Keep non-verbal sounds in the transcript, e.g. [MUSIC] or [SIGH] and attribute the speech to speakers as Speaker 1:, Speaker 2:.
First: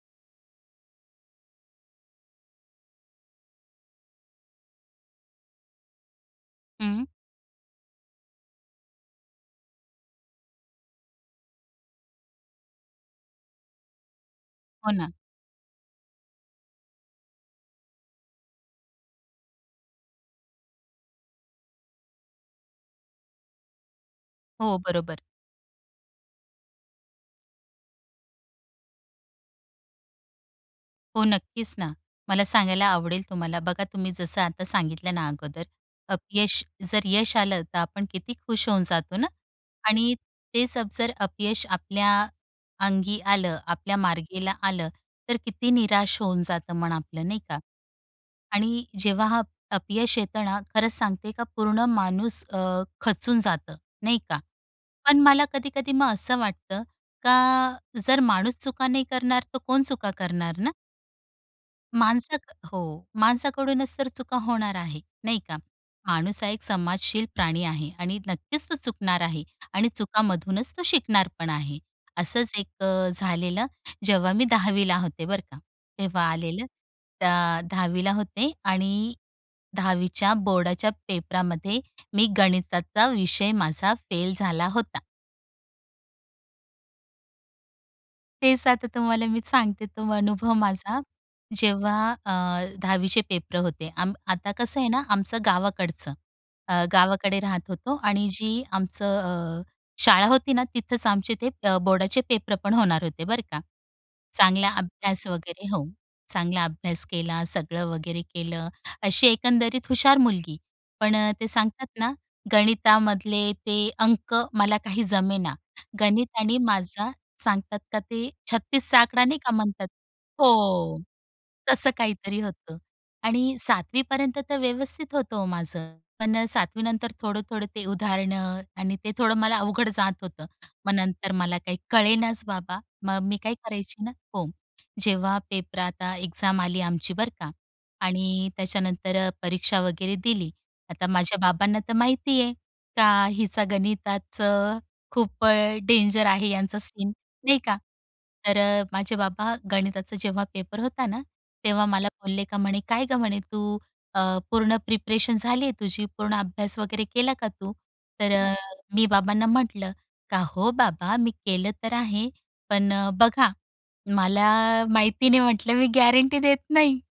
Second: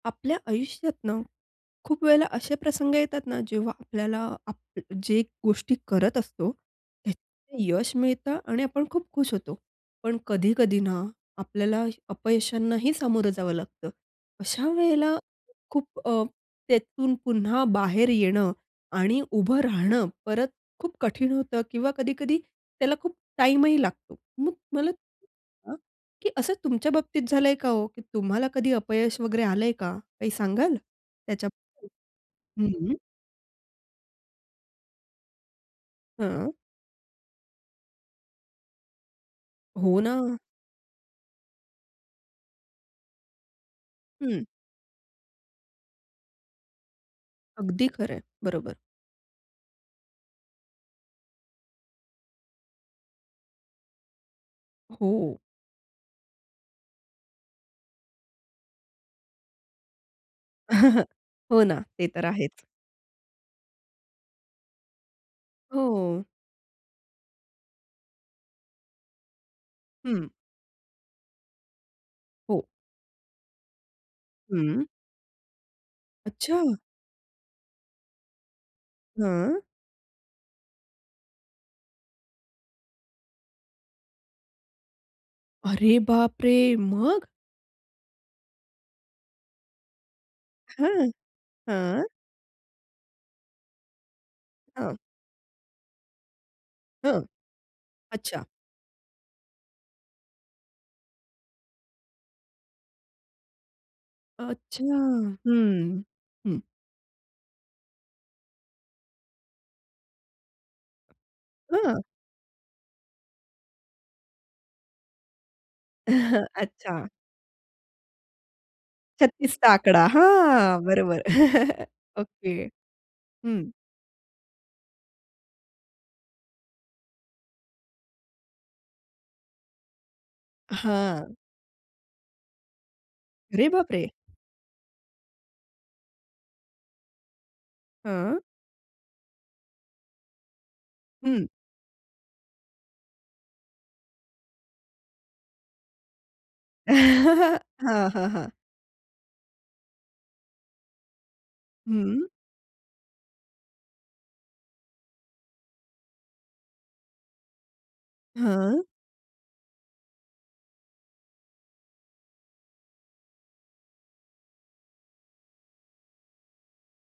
Speaker 1: आपल्या आयुष्यात ना खूप वेळेला असे प्रसंग येतात ना जेव्हा आपल्याला आपण जे गोष्टी करत असतो
Speaker 2: हं.
Speaker 1: त्यात यश मिळतं आणि आपण खूप खुश होतो. पण कधी-कधी ना आपल्याला अपयशांनाही सामोरं जावं लागतं. अशा
Speaker 2: हो ना.
Speaker 1: वेळेला खूप अ, त्यातून पुन्हा बाहेर येणं. आणि उभं राहणं परत खूप कठीण होतं किंवा कधी-कधी त्याला खूप टाईमही लागतो मग
Speaker 2: हो.
Speaker 1: मला.
Speaker 2: बरोबर.
Speaker 1: हं. की असं तुमच्या बाबतीत झालंय का हो? तुम्हाला कधी अपयश वगैरे आलंय का? काही सांगाल
Speaker 2: हो.
Speaker 1: त्याच्या
Speaker 2: नक्कीच
Speaker 1: बद्दल?
Speaker 2: ना. मला
Speaker 1: हं,
Speaker 2: सांगायला
Speaker 1: हं.
Speaker 2: आवडेल तुम्हाला बघा तुम्ही जसं आता सांगितलं ना अगोदर.
Speaker 1: हां.
Speaker 2: अपयश जर यश आलं तर आपण किती खुश होऊन जातो ना.
Speaker 1: हो
Speaker 2: आणि
Speaker 1: ना.
Speaker 2: तेच जर अपयश आपल्या अंगी आलं, आपल्या
Speaker 1: हं.
Speaker 2: मार्गाला आलं. तर किती निराश होऊन जातं मन आपलं नाही का.
Speaker 1: अगदी खरं आहे. बरोबर.
Speaker 2: आणि जेव्हा हा अपयश येते ना खरंच सांगते का पूर्ण माणूस अ, खचून जातं नाही का. पण
Speaker 1: हो.
Speaker 2: मला कधी-कधी मग असं वाटतं का जर माणूस चुका नाही करणार तर कोण चुका करणार ना?
Speaker 1: [CHUCKLES] हो ना. ते तर
Speaker 2: माणसात
Speaker 1: आहेच.
Speaker 2: हो माणसाकडूनच तर चुका होणार आहे नाही का.
Speaker 1: हो.
Speaker 2: माणूस हा एक समाजशील प्राणी आहे आणि नक्कीच तो चुकणार आहे. आणि
Speaker 1: हं.
Speaker 2: चुकामधूनच तो शिकणार पण आहे. असंच
Speaker 1: हो.
Speaker 2: एक झालेलं. जेव्हा मी
Speaker 1: हं.
Speaker 2: दहावीला होते बरं का. तेव्हा
Speaker 1: अच्छा.
Speaker 2: आलेलं. त्या दहावीला होते आणि
Speaker 1: हां.
Speaker 2: दहावीच्या बोर्डाच्या पेपरामध्ये मी गणिताचा विषय माझा फेल झाला होता.
Speaker 1: अरे बाप रे. मग?
Speaker 2: तेच आता तुम्हाला मी सांगते तो अनुभव माझा.
Speaker 1: हं,
Speaker 2: जेव्हा
Speaker 1: हं.
Speaker 2: अ, दहावीचे पेपर होते आम आता कसं आहे
Speaker 1: हां.
Speaker 2: ना आमचं गावाकडचं. अ,
Speaker 1: हं.
Speaker 2: गावाकडे राहत होतो आणि
Speaker 1: अच्छा.
Speaker 2: जी आमचं अ, शाळा होती ना तिथेच आमचे ते अ, बोर्डाचे पेपर पण होणार होते बरं का. चांगला
Speaker 1: अच्छा.
Speaker 2: अभ्यास वगैरे हो
Speaker 1: हं, हं.
Speaker 2: चांगला अभ्यास केला सगळं वगैरे केलं. अशी एकंदरीत हुशार मुलगी. पण ते सांगतात
Speaker 1: हां.
Speaker 2: ना गणितामधले ते अंक मला काही जमेना. गणित
Speaker 1: [CHUCKLES]
Speaker 2: आणि
Speaker 1: अच्छा.
Speaker 2: माझा सांगतात का ते 36चा आकडा नाही का
Speaker 1: 36चा
Speaker 2: म्हणतात.
Speaker 1: आकडा. हां.
Speaker 2: हो.
Speaker 1: बरोबर. [CHUCKLES]
Speaker 2: तसं काहीतरी
Speaker 1: ओके.
Speaker 2: होतं. आणि
Speaker 1: हं.
Speaker 2: सातवीपर्यंत तर व्यवस्थित होतं हो माझं. पण सातवी नंतर थोडं-थोडं ते उदाहरणं आणि ते थोडं मला अवघड जात होतं. मग नंतर
Speaker 1: हां.
Speaker 2: मला काही कळेनाच बाबा. मग मी काय
Speaker 1: अरे बाप
Speaker 2: करायची
Speaker 1: रे!
Speaker 2: ना हो. जेव्हा पेपर आता एक्झाम आली आमची बरं का
Speaker 1: हं.
Speaker 2: आणि त्याच्यानंतर परीक्षा वगैरे दिली. आता माझ्या
Speaker 1: हं.
Speaker 2: बाबांना तर माहिती आहे, का हिचा गणिताचं खूप डेंजर आहे यांचा सीन नाही
Speaker 1: [LAUGHS]
Speaker 2: का.
Speaker 1: हां, हां, हां.
Speaker 2: तर माझे बाबा गणिताचा जेव्हा पेपर होता ना तेव्हा मला
Speaker 1: हं.
Speaker 2: बोलले का म्हणे "काय गं म्हणे तू अ, पूर्ण प्रिपरेशन झाली आहे तुझी, पूर्ण अभ्यास वगैरे केला का तू?" तर अ,
Speaker 1: हां.
Speaker 2: मी बाबांना म्हटलं का "हो बाबा मी केलं तर आहे. पण बघा मला माहिती नाही म्हटलं मी गॅरंटी देत नाही."